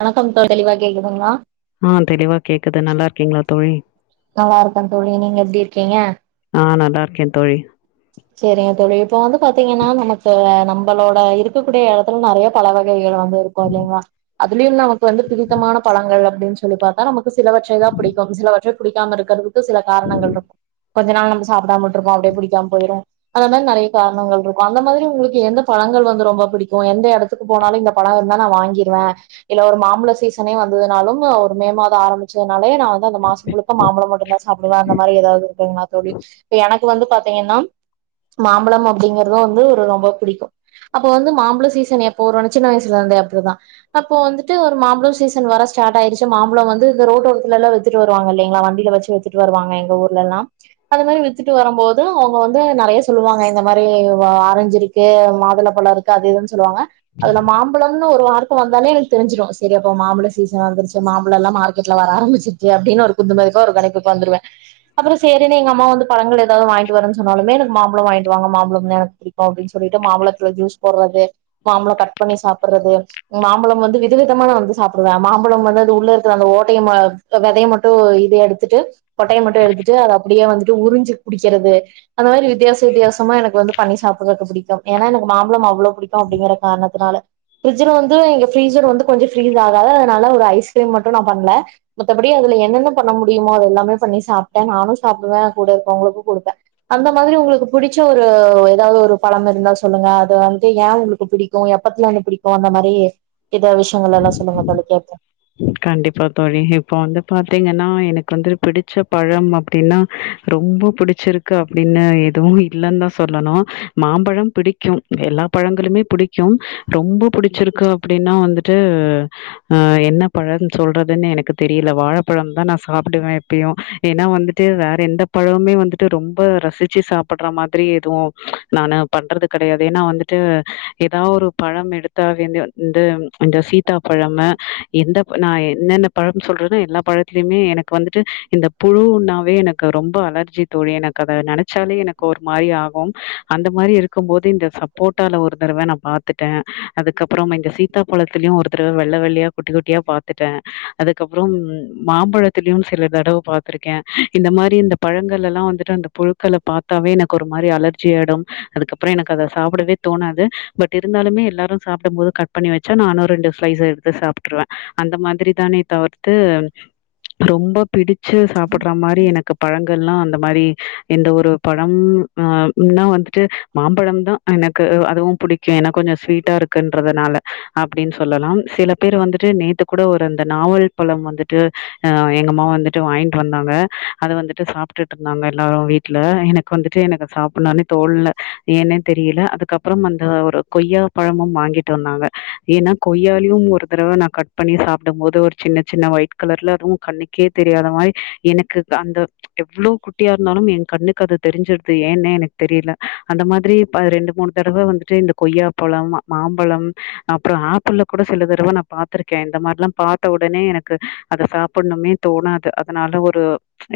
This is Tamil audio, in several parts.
வணக்கம் தோழி தெளிவா கேக்குதுங்களா ஆ தெளிவா கேக்குது நல்லாருக்கிங்ல தோழி நல்லாருக்க தோழி நீங்க எப்டி இருக்கிங்க நா நல்லாருக்க தோழி செரிங்க தோழி இப்போ வந்து பாத்தீங்கன்னா நமக்கு நம்பளோட இருக்கக்கூடிய எடத்துல நறைய பல வகைகள் வந்து இருக்கும் இல்லிங்ளா அதுலயு நமக்கு வந்து பிடித்தமான பழங்கள் அப்டின்னு சொல்லி பாத்தா நமக் ஒரு சிலவற்றை தா புடிக்கும் சில வற்று புடிக்காம இருக்கறதுக்கு‌ சில காரணங்கள் இருக்கு கொஞ்ச நாள் நம்ம சாப்டாம‌ விட்ருபோ அப்டே பிடிக்காம போய்ரும் அந்த மாரி நறைய காரணங்கள் இருக்கும் அந்த மாரி உங்களுக்கு எந்த பழங்கள் வந்து ரொம்ப புடிக்கும் எந்த எடத்துக்கு போனாலும் இந்த பழம் இருந்தா நா வாங்கிருவ இல்ல ஒரு மாம்பலம் சீசனே வந்ததுனாலும் ஒரு மே மாதம் ஆரம்பிச்சனாலு இதே‌ நா வந்து அந்த மாச முழுக்க மாம்பழம் மட்டும் தா சாப்டுவ அந்த மாரி ஏதாவது இருக்குங்லா தோழி இப்ப எனக் கு வந்து பாத்தீங்கனம் மாம்பழம் அப்டிங்கறது வந்து ஒரு ரொம்ப புடிக்கும் அப்ப வந்து மாம்பழ சீசன் எப்ப வரும்னு சின்ன வயசுல இருந்தே அப்டிதா அப்போ வந்துட்டு ஒரு மாம்பழோ சீசன் வர ஸ்டார்ட் ஆயிடுச்சு மாம்ழோ வந்து இந்த ரோட்டோரத்துல எல்லா வித்துட்டு வருவாங்க இல்லிங்ளா வண்டில வச்சு வித்துட்டு வருவாங்க எங்க ஊர்லலாம் அந்த மாரி வித்துட்டு வரம் போதும் அவுங்க வந் இது நறைய சொல்லுவாங்க இந்த மாரி வா ஆரஞ்சுருக்கு மாதுளப்பழோ இருக்கு அது இதுன் சொல்லுவாங்க அதுல மாம்பழோனு ஒரு வார்த்த ப்ப வந்தாலே எனக்கு தெரிஞ்சிரும் சரி அப்போ மாம்பழ சீசன் வந்துருச்சு மாம்பழம் எல்லா மார்கெட்ல வர ஆரம்பிச்சிருச்சு அப்பிடின்னு ஒரு குத்து மதிப்பா ஒரு கணக்கு வந்துவே அப்பறோ சேரினு எங்க அம்மா வந்து பழங்கள் ஏதாவுது வாங்கிட்டு வரேன் சொன்னாலுமே எனக்கு மாம்பழம் வாங்கிட்டு வாங்க மாம்பழம் தா எனக்கு புடிக்கும் அப்பிடின்னு சொல்லிட்டு மாம்பழத்துல ஜூஸ் போடுறது மாம்பழம் கட் பண்ணி சாப்புறது மாம்பழம் வந்து வித விதமா நா வந்து சாப்புடுவேன் மாம்பழம் வந்து அது உள்ள இருக்க அந்த ஓட்டைய வெதைய மட்டு இது எடுத்துட்டு கொட்டைய மட்டு எடுத்துட்டு அத அப்டியே வந்துட்டு உறிஞ்சு குடிக்கறது அந்த மாரி வித்தியாச வித்தியாசமா எனக் வந்து பண்ணி சாப்புறதுக்கு புடிக்கும் ஏன்னா எனக்கு மாம்பழம் அவ்ளோ புடிக்கும் அப்டிங்கற காரணத்துனால ஃப்ரிட்ஜ்ல வந்து எங்க ஃப்ரீஸர் வந்து கொஞ்ச ஃப்ரீஸ் ஆகாது அதுனால ஒரு ஐஸ்கிரீம் மட்டு நா பண்ணல மத்தபடி அதுல என்னென்ன பண்ண முடியுமோ அது எல்லாமே பண்ணி சாப்டேன் நானு சாப்புடுவேன் கூட இருக்கிறவங்களுக்கு குடுப்பேன் அந்த மாதிரி உங்களுக்கு புடிச்ச ஒரு ஏதாவுது ஒரு பழம் இருந்தா சொல்லுங்க அது வந்து ஏ உங்களுக்கு புடிக்கும் எப்பத்துல இருந்து புடிக்கும் அந்த மாரி இத விஷயங்கள் எல்லா சொல்லுங்க தோழி கேப்போம் கண்டிப்பா தோழி இப்போ வந்து பாத்தீங்கன்னா எனக்கு வந்து பிடிச்ச பழம் அப்டின்னா ரொம்ப புடிச்சிருக்கு அப்டின்னு எதுவு இல்லன் தா சொல்லணு மாம்பழம் புடிக்கும் எல்லா பழங்களுமே புடிக்கும் ரொம்ப பிடிச்சிருக்கு அப்டின்னா வந்துட்டு ஆ என்ன பழம்னு சொல்றதுன் எனக்கு தெரியல வாழைப்பழம் தா நா சாப்புடுவேன் எப்பயு ஏன்னா வந்துட்டு வேற எந்த பழமுமே வந்துட்டு ரொம்ப ரசிச்சு சாப்புற மாதிரி எதுவு நானு பண்றது கெடையாது ஏன்னா வந்துட்டு ஏதாவுது ஒரு பழம் எடுத்த இந்த சீதா பழம் எந்த நா என்னென்ன பழம்னு சொல்றேன்னா எல்லா பழத்துலயுமே எனக்கு வந்துட்டு இந்த புழுன்னாவே எனக்கு ரொம்ப அலர்ஜி தோழி எனக்கு அத நெனைச்சாலே எனக்கு ஒரு மாரி ஆகும் அந்த மாரி இருக்கும் போது இந்த சப்போட்டால ஒரு தடவ நா பாத்துட்டேன் அதுக்கப்புறம் இந்த சீத்தா பழத்துலயும் ஒரு தடவை வெள்ள வெள்ளயா குட்டி குட்டியா பாத்துட்டேன் அதுக்கப்புற மாம்பழத்துலயு சில தடவை பாத்துருக்கேன் இந்த மாரி இந்த பழங்கள் எல்லா வந்துட்டு அந்த புழுக்களை பாத்தாவே எனக்கு ஒரு மாதிரி அலர்ஜி ஆயிடும் அதுக்கப்புற எனக்கு அத சாப்டவே தோனாது பட் இருந்தாலுமே எல்லாரும் சாப்டும் போது கட் பண்ணி வச்சா நானு ரெண்டு ஸ்லைஸ் எடுத்து சாப் ருவேன் அந்த மாதிரி தானே தவிர்த்து ரொம்ப பிடிச்ச சாப்புற மாரி எனக்கு பழங்கள்லா இந்த மாரி இந்த ஒரு பழம் ஹ நா வந்துட்டு மாம்பழம் தா எனக்கு அதுவும் புடிக்கும் என்னா கொஞ்ச ஸ்வீட்டா இருக்குன்றதுனால அப்டின்னு சொல்லலாம் சில பேர் வந்துட்டு நேத்து கூட ஒரு அந்த நாவல் பழம் வந்துட்டு அ எங்க அம்மா வாங்கிட் வந்தாங்க அது வந்துட்டு சாப்டுட்டு இருந்தாங்க எல்லாரும் வீட்ல எனக்கு வந்துட்டு எனக்கு சாப்புணுன் தோணல ஏன்னே தெரியல அதுக்கப்பறம் அந்த ஒரு கொய்யா பழமும் வாங்கிட்டு வந்தாங்க ஏன்னா கொய்யாலயும் ஒரு ஒரு தடவ நா கட் பண்ணி சாப்டும் போது ஒரு சின்ன சின்ன ஒயிட் கலர்ல அதுவு கண்ணுக்கே தெரியாத மாரி எனுக்கு அந்த எவ்ளோ குட்டியா இருந்தாலு என் கண்ணுக்கு அது தெரிஞ்சுடுது ஏன்னே எனக்கு தெரியல அந்த மாரி ரெண்டு மூணு தடவ வந்துட்டு இந்த கொய்யாப்பழம் மாம்பழம் அப்புற ஆப்பிள்ல கூட சில தடவ நா பாத்துருக்கேன் இந்த மாரிலாம் பாத்த ஒடனே எனக்கு அத சாப்பின்னுமே தோணாது அதுனால ஒரு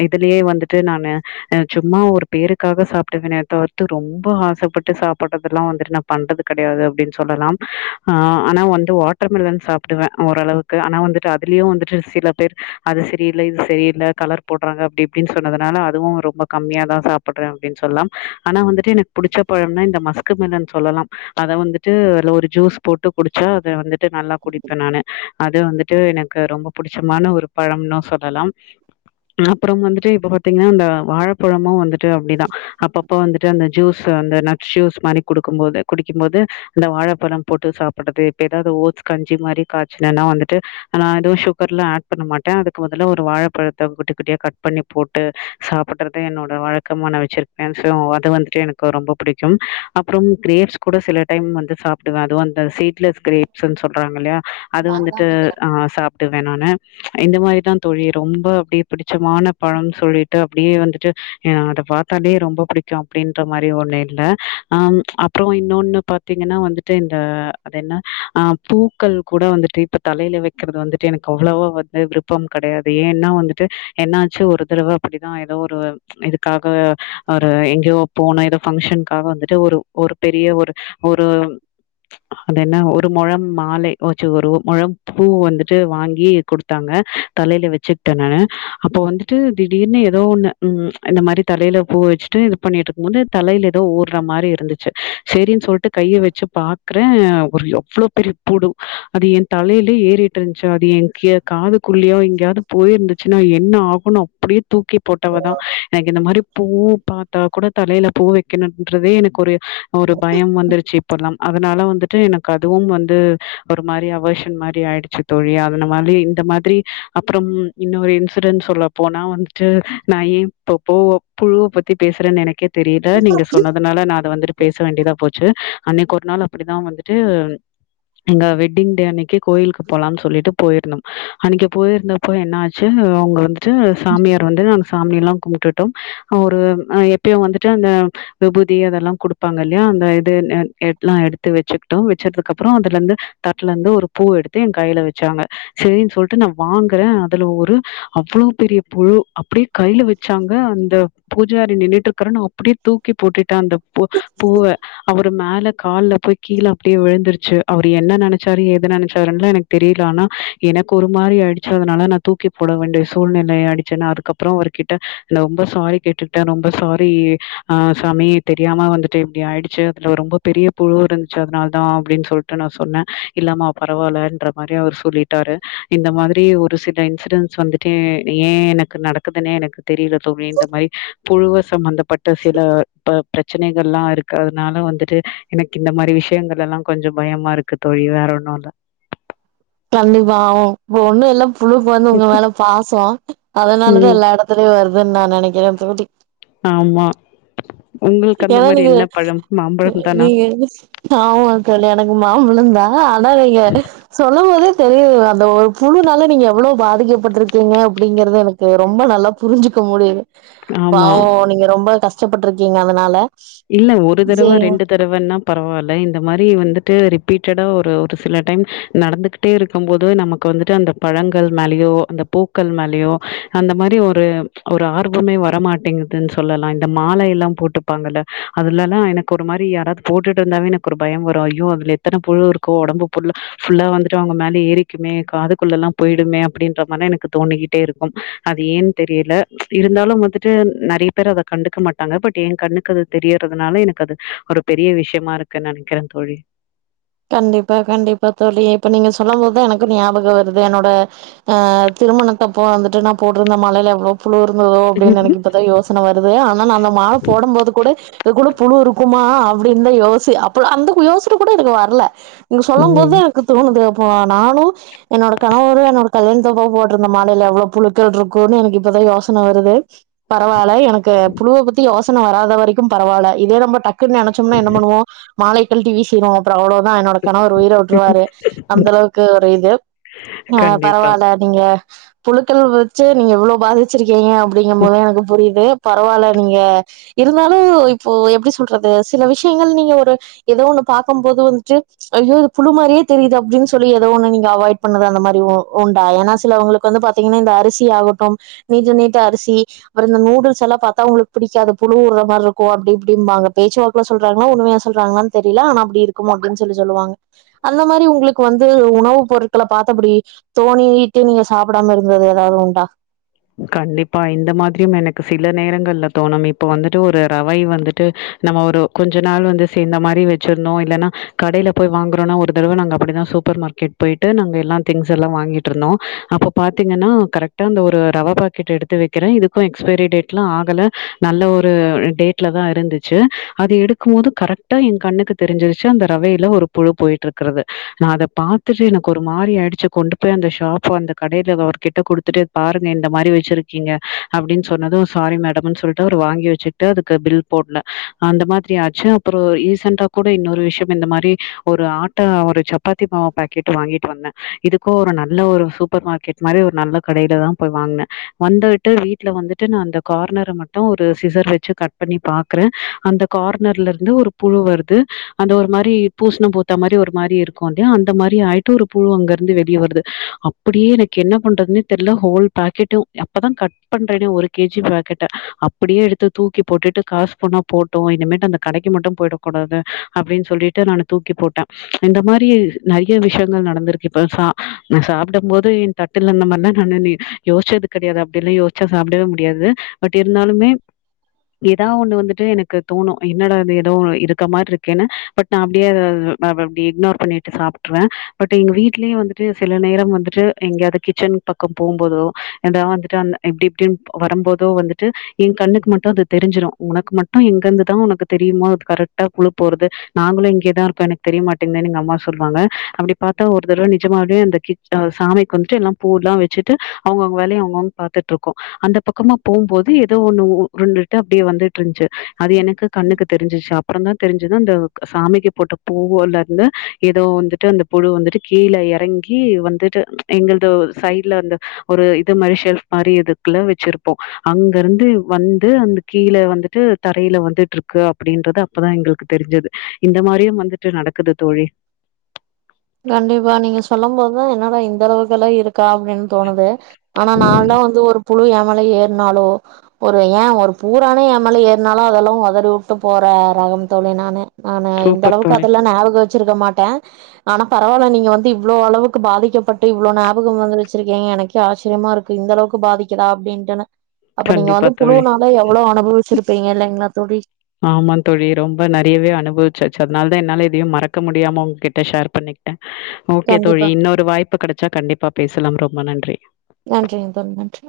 இதுலயே வந்துட்டு நானு சும்மா ஒரு பேருக்காக சாப்டுவேனே தவிர்த்து ரொம்ப ஆசப்பட்டு சாப்புறதுலாம் வந்துட்டு நா பண்றது கெடையாது அப்டின் சொல்லலாம் ஆ ஆனா வந்து வாட்டர் மெலன் புடுவேன் ஓரளவுக்கு ஆனா வந்துட்டு அதுலயும் வந்துட்டு சில பேர் அது சரியில்ல இது சரியில்ல கலர் போடுறாங்க அப்டி இப்டின் சொன்னதுனால அதுவும் ரொம்ப கம்மியா தா சாப்புடுறேன் அப்டின்னு சொல்லலாம் ஆனா வந்துட்டு எனக்கு புடிச்ச பழம்னா இந்த மஸ்கு மெலன்னு சொல்லலாம் அத வந்துட்டு அதுல ஒரு ஜூஸ் போட்டு குடிச்சா அத வந்து டு நல்லா குடி அது வந்துட்டு எனக்கு ரொம்ப புடிச்சமான ஒரு பழம்னு சொல்லலாம் அப்புற வந்துட்டு இப்ப பாத்தீங்கன்னா அந்த வாழைப்பழமும் வந்துட்டு அப்டிதான் அப்பப்போ வந்துட்டு அந்த ஜூஸ் அந்த நட் ஜூஸ் மாரி குடுக்கும்பது குடிக்கும்போது அந்த வாழைப்பழம் போட்டு சாப்புறது இப்ப ஏதாவுது ஓட்ஸ் கஞ் சி மாரி காய்ச்சின்னா வந்துட்டு நா எதுவும் சுகர்லாம் அட் பண்ண மாட்டேன் அதுக்கு பதிலா ஒரு வாழைப்பழத்த குட்டி குட்டியா கட் பண்ணி போட்டு சாப்புறது என்னோட வழக்கமா நா வச்சிருப்பேன் சோ அது வந்துட்டு எனக்கு ரொம்ப புடிக்கும் அப்புறம் கிரேப்ஸ் கூட சில டைம் வந்து சாப்புடுவேன் அதுவ சீட் லெஸ் கிரேப்ஸ்னு சொல் அது வந்துட்டு ஆ சாப்புடுவேன் நானு இந்த மாரிதான் தோழி ரொம்ப அப்டி புடிச்சமான பழம்னு சொல்லிட்டு அப்டியே வந்துட்டு அத பாத்தாலே ரொம்ப புடிக்கும் அப்டின்ற மாரி ஒண்ணு இல்ல அ அப்றோ இன்னோன் பாத்தீங்கன்னா வந்துட்டு இந்த அது என்ன ஆ பூக்கள் கூட வந்துட்டு இப்ப தலைல வைக்கறது வந்துட்டு எனக்கு அவ்ளோவா வந்து விரு ப்பம் கெடையாது ஏன்னா வந்துட்டு என்னாச்சு ஒரு தடவ அப்டிதா ஏதோ ஒரு இதுக்காக ஒரு எங்கேயோ போன ஏதோ பங்க்ஷனுக்காக வந்துட்டு ஒரு ஒரு பெரிய ஒரு ஒரு அது என்ன ஒரு மொழம் மாலை வச்சு ஒரு மொழம் பூ வந்துட்டு வாங்கி குடுத் தாங்க தலைல வச்சுகிட்டேன் நானு அப்போ வந்துட்டு திடீர்னு ஏதோ ஒண்ணு ம் இந்த மாரி தலைல பூ வச்சுட்டு இது பண்ணிட்டு இருக்கும் போது தலைல ஏதோ ஓடுற மாரி இருந்துச்சு சரின்னு சொல்டு கைய வச்சு பாக்றே ஒரு அவ்ளோ பெரிய புழு அது என் தலையிலே ஏறிட்டு அது எங்கியோ காதுக்குள்ளயோ எங்கேயாது போயி இருந்துச்சுனா என்ன ஆகுன் அப்டியே தூக்கி போட்டவதா எனக்கு இந்த மாரி பூ பாத் ட கூட தலையில பூ வைக்கணுன்றதே எனக்கொரு ஒரு பயம் வந்துருச்சி இப்பல்லாம் அதனால வந்து ட்டு எனக்கு அதுவும் வந்து ஒரு மாரி அபாஷன் மாரி ஆயிடுச்சி தோழி அதன மாதிரி இந்த மாதிரி அப்புறம் இன்னொரு இன்சிடென்ஸ் சொல்ல போனா வந்துட்டு நான் ஏன் இப்பப்போ புழுவ பத்தி பேசறேன் எனக்கே தெரியில நீங்க சொன்னதுனால நான் அத வந்துட்டு பேச வேண்டியதா போச் சி அன்னைக்கு ஒரு நாள் அப்டிதான் வந்துட்டு எங்க வெட்டிங் டே அன்னைக்கு கோயிலுக்கு போலாம் சொல்லிட்டு போயிருந்தோம் அன்னைக்கு போயிருந்தப்போ என்ன ஆச்சி அவுங்க வந்துட்டு சாமியார் வந்து நாங்க சாமி எல்லாம் கும்பிட்டுட்டோம் அவரு எப்பயும் வந்துட்டு அந்த விபூதி அதெல்லாம் குடுப்பாங்க இல்லையா அந்த இது எ எல்லாம் எடுத்து வச்சிக்கிட்டோம் வச்சதுக்கு அப்புறம் அ துலந்து தட்ல இருந்து ஒரு பூ எடுத்து என் கையில வச்சாங்க சரின்னு சொல்லிட்டு நான் வாங்கறேன் அதுல ஒரு அவ்ளோ பெரிய புழு அப்டே கையில வச்சாங்க அந்த பூஜாரி நின்னுட்டு இருக்கற நா அப்டே தூக்கி போட்டுட்டேன் அந்த பூ பூவ அவரு மேல கால்ல போய் கீழே அப்படியே விழுந்துருச்சி அவரு என்ன நெனச்சாரு ஏது நெனைச்சாருன்னல எனக்கு தெரியல ஆனா எனக்கு ஒரு மாரி ஆயிடுச்சி அதுனால நான் தூக்கி போட வேண்டிய சூழ்நிலைய ஆயிடுச்சி நா அதுக்கப்புறம் அவர் கிட்ட ரொம்ப சாரி கேட்டுக்கிட்டன் ரொம்ப சாரி ஆ சாமி தெரியாம வந்துட்டு இப்படி ஆயிடுச்சி அதுல ரொம்ப பெரிய புழு இருந்துச்சி அதனால் தா அப்டின்னு சொல் ட்ட நா சொன்னேன் இல்லமா பரவால்லன்ற மாரி அவரு சொல்லிட்டாரு இந்த மாதிரி ஒரு சில இன்சிடன்ஸ் வந்துட்டு ஏன் எனக்கு நடக்குதுன்னே எனக்கு தெரில தோழி இந்த மாரி புழுவ சம்பந்த பட்ட சில இப்ப பிரச்சனைகள்லாம் இருக்கு அதனால வந்துட்டு எனக்கு இந்த மாரி விஷியங்கள் எல்லாம் கொஞ்சம் பயமா இருக்கு தோழி வேற ஒன்னும் இல்ல கண்டிப்பா ஆய்வு இப்ப ஒண்ணு ல்ல புழுக்கு வந்து உங்க மேல பாசோம் அதனால தா ம் எல்லா எடத்துலயும் வருது அதா நா நெனைக்கிறே தோழி ஆமா உங்களுக்கு அந்த ஏன்னா மாரி நீங்க என்ன பழம் மாம்பழம் தானா நீங்க ஆமா தோழி எனக்கு மாம்பழம் தான் ஆனா நீங்க சொ ல்லும் போதே தெரியுது அந்த ஒரு புழுனால நீங்க எவ்ளோ பாதிக்கப்பட்டுருக்கீங்க அப்படிங்கிறது எனக்கு ரொம்ப நல்லா புரிஞ்சிக்க முடியுது ஆமா பாவம் நீங்க ரொம்ப க ஷ்டப்பட்டுருக்கீங்க அதனால இல்ல ஒரு தடவ சேரிங்க ரெண்டு தடவன்னா பரவாயில்ல இந்த மாரி வந்துட்டு ரிப் பீட்டடா ஒரு ஒரு சில டைம் நடந்துகிட்டே இருக்கம்போது நமக்கு வந்துட்டு அந்த பழங்கள் மேலயோ அந்த பூக்கள் மேலேயோ அந்த மாரி ஒரு ஒரு ஆர்வமே வரமாட்டேங்குதுன் சொல்லலாம் இந்த மால எல்லாம் போட்டுப்பாங்க இல்ல அதுலல்லாம் எனக்கு ஒரு மாரி யாராவது போட்டுட்டு இருந்தாவே எனக்கு ஒரு பயம் வரும் ஐயோ அதுல எத்தன புழு இருக்கோ ஒடம்பு புல்லா ஃபுல்லா வந்துட்டு அவுங்க மேல ஏறிக்குமே காதுக்குள்ளலாம் போயிடுமே அப்டின்ற மாரிலா எனக்கு தோணிகிட்டே இருக்கும் அது ஏன் தெரியல இருந்தாலும் வந்துட்டு நெறையா பேர் அதை கண்டுக்க மாட்டாங்க பட் ஏ கண்ணுக்கு அது தெரியறதுனால எனக்கு அது ஒரு பெரிய விஷியமா இருக்குன்னு நெனக்கிறேன் தோழி கண்டிப்பா கண்டிப்பா தோழி இப்ப நீங்க சொல்லம் போதுதா எனக்கும் ஞாபகம் வருது என்னோட ஆ திருமணத்த அப்போ வந்துட்டு நா போட்டுருந்த மாலையில எவ்ளோ புழு இருந்ததோ அப்டின்னு எனக்கு இப்பதான் யோசன வருது ஆனா நா அந்த மால போடம் போது கூட இத கூட புழு இருக்குமா அப்டின்தா யோசி அப்பறோ அந்த யோசன கூட எனக்கு வர ல்ல நீங்க சொல்லம் போது எனக்கு தோணுது நானும் என்னோட கணவரும் என்னோட கல்யாணத்துப்போ போட்டிருந்த மாலையில எவ்வுளோ புழுக்கள் இருக்கும்னு எனக்கு இப்பதான் யோசனை வருது பரவாயில்ல எனக்கு புழுவ பத்தி யோசனை வராத வரைக்கும் பரவாயில்ல இதே ரொம்பட் டுன்னு நினைச்சோம்னா என்ன பண்ணுவோம் மாலை கழிட்டி வீசிறுவோம் எவ்ளோ நான் என்னோட கணவர் ஒரு உயிரை விட், ருவாரு அந்த ம் அளவுக்கு ஒரு இது ஆ பரவாயில்ல கண்டிப்பா நீங்க புழுக்கள் வச்சு நீங்க இவ்ளோ பாதிச்சிருக் கீங்க அப்டிங்க போது எனக்கு புரியுது பரவால்ல நீங்க இருதாலும் இப்ப எப்டி சொல்றது சில விஷங்கள் நீங்க ஒரு ஏதோ ஒன்னு பாக் கும் போது வந்துட்டு ஐயோ இது புழு மாரியே தெரியது அப்டினு சொல்லி ஏதோ ஒன்னு நீங்க அவாய்ட் பண்ணது அந்த மாரி உண்டா ஏனா சில அவுங்களுக்கு வந்து பாதீங்கனா இந்த அரிசி ஆகட்டும் நீட்ட நீட்ட அரிசி அப்புறம் இந்த நூடுல்ஸ்லா பாத்தா உங்களுக்கு புடிகாது புழுஊடுற மாரி இருக்கும் அப்டி இப்டிபாங்க பேசுவாக்குல சொல்றாங்களா உண்மைய சொல்றாங்களான்னு தெரியல ஆனா அப்டி இருக்குமோ அப்டின்னு சொல்லி சொலுவாங்க அந்த மாரி உங்களுக்கு வந்து உணவு பொருட்கள பாத்து அப்டி தோனிட்டு நீங்க சாபிடாம இருந்தது ஏதாது உண்டா கண்டிப்பா இந்த மாதிரி எனக்கு சில நேரங்கள்ல தோனும் இப்ப வந்துட்டு ஒரு ரவை வந்துட்டு நம்ம ஒரு கொஞ்ச நாள் வந்து சேர்ந்த மாரி வசிருந்தோம் இல்லனா கடையில போய் வாங்குறோம்னா ஒரு தடவ நாங்க அப்படிதான் சூபர் மார்கெட் போய்ட்டு நாங்கலாம் திங்ஸ்லாம் வாங்கிட்டு இருந்தோம் அப்ப பாத்தீங்கனா கரெக்ட்டா அந்த ஒரு ரவ பாக்கெட் எடுத்து வக்கிறேன் எதுக்கும் எக்ஸ்பியர் டேட்லாம் ஆகல நல்ல ஒரு டேட்ல தான் இருந்துச்சு அது எடுக்கும் போது கரெக்ட்டா என் கண்ணுக்கு தெரிஞ்சுரிச்சு அந்த ரவயில ஒரு புழு போய்ட்டு இருக்கிறது நான்அத பாத்துட்டு எனக்கு ஒரு மாரி ஆச்சு கொண்டு போய் அந்த ஷாப் அந்த கடையில அவர் கிட்ட குடுதுட்டு பாருங் இந்த மாரி வச்சிருக்கீங்க அப்டினு சொன்னதும் சாரி மேடம்ன்னு சொல்ட்டு அவரு வாங்கி வச்சுட்டு அதுக்கு பில் போடல அந்த மாரி ஆச்சு அப்புறோம் ரீசண்டா கூட இன்னொரு விஷயம் இந்த மாரி ஒரு ஆட்டா ஒரு சப்பாதி மாவூ பாக்கெட் வாங்கிட்டு வந்தேன் இதுக்கும் ஒரு நல்ல ஒரு சூப்பர் மார்கெட் மாரி ஒரு நல்ல கடையில தான் போய் வாங்னேன் வந்துட்டு வீட்ல வந்துட்டு நான் அந்த கார்னர்ல மட்டும் ஒரு சிசர் வச்சு கட் பண்ணி பாக்குறேன் அந்த கார்னர்ல இருந்து ஒரு புழு வருது அந்த ஒரு மாரி பூசண பூத்த மாரி ஒரு மாரி இருக்குலையா அந்த மாரி ஆயிட்டு ஒரு புழு அங்க இருந்து வெளிய வருது அப்டியே எனக்கு என்ன பண்றதுனே தெரியில ஹோல் பாக்கெட்டும் அப்பதான் கட் பண்றேனே ஒரு கே ஜி பாக்கெட்ட அப்டியே எடுத்து தூக்கி போட்டுட்டு காசு போனா போட்டும் இனிமே அந்த கடைக்கு மட்டும் போயிட கூடாது அப்டின்னு சொல்லிட்டு நான் தூக்கி போட்டேன் இந்த மாரி நெறைய விஷயங்கள் நடந்திருக்கு இப்ப நான் சாபிடும் போது என் தட்டுல இந்த மாரிதான் கணாடனே யோசிசச்து கெடையாது அப்டிலாம் யோசிச்சா சாபிடவே முடியாது பட் இருதாலுமே ஏதாது ஒன்னு வந்துட்டு எனக்கு தோனும் என்னடா அது ஏதோ இருக்க மாரி இருக்கேனு பட் நா அப்டியே அப்டி இக்னோர் பண்ணிட்டு சாபிடுருவேன் பட் எங்க வீட்லயே வந்துட்டு சில நேரம் வந்துட்டு எங்கயாவது கிச்சன் பக்கம் போபோதோ ஏதாது வந்துட்டு அந்த எப்டி இப்டின்னு வருபோதோ வந்துட்டு என் கண்ணுக்கு மட்டும் அது தெரிஞ்சிடும் உனக்கு மட்டும் எங்கிருந்துதான் உனக்கு தெரியுமோ அது கரெக்ட்டா புழு போறது நாங்களும் இங்கேதா இருக்கோம் எனக்கு தெரியமாடேங்குதேன்னு எங்க அம்மா சொலுவாங்க அப்டி பாத்தா ஒரு தடவ நிஜமாவே அந்த சாமிக்கு வந்துட்டு எல்லா பூ லாம் வச்சுட்டு அவுங்கவுங்க வேலைய அவுங்கவுங்க பாத்துட்டு இருக்கோம் அந்த பக்கமா போபோது ஏதோ ஒன்னு உருண்டுட்டு அப்டியே வந்துட்டு இந்துசாசு அது எனக்கு கண்ணுக்கு தெரிஞ்சிச்சு அப்புறோம் தான் தெரிஞ்சது அந்த சாமிக்கு போட்ட பூவுல இருந்து ஏதோ வந்துட்டு அந்த புழு வந்துட்டு கீழ இறங்கி வந்துட்டு எங்களது சைடுல வந்து ஒரு இது மாரி ஷெல்ப் மாரி இதுகுள்ள வச்சிருப்போம் அங்க இருந்து வந்து அந்த கீழ வந்துட்டு தரையில வந்துட்டுஇருக்கு அப்டின்றது அப்பதான் எங்களுக்கு தெரிஞ்சது இந்த மாரியும் வந்துட்டு நடக்குது தோழி கண்டிப்பா நீங்க சொல்லும் போதுதான் என்னடா இந்த அளவுக்குலா இருக் கா அப்டினு தோனுது ஆனா நாலாம் வந்து ஒரு புழு ஏன் மேல ஏறினாலோ ஒரு ஏன் ஒரு பூரானே ஏன் மேல ஏறினாலோ அதெலாம் ஒதறி வுட்டு போற ரகம் தோழி நானு ஆனா இந்த சூப்பர் அளவுக்கு தோழி அதெலாம் ஞாபகம் வச் சிருக்க மாட்டேன் ஆனா பரவால்ல நீங்க வந்து இவ்ளோ அளவுக்கு பாதிக்கபட்டு இவ்ளோ ஞாபகம் வந்து வச்சிருக்கீங்க எனக்கே ஆச்சரியமா இருக்கு இந்த அளவுக்கு பாதிக்கிதா அப்டின்ட்டுனு கண்டிப்பா தோழி அனுபவிச்சிருப்பீங்க இல்லைங்களா தோழி ஆமா தோழி ரொம்ப நறையவே அனுபவிச்சாசு அதனால என்னால எதையும் மறக்க முடியாம ஒன்கிட்ட ஷேர் பண்ணிகிட்டேன் ஓகே தோழி கண்டிப்பா. இன்னொரு வாய்ப்பு கெடைச்சா கண்டிப்பா பேசலாம் ரொம்ப நன்றி நன்றிங்க தோழி. நன்றி.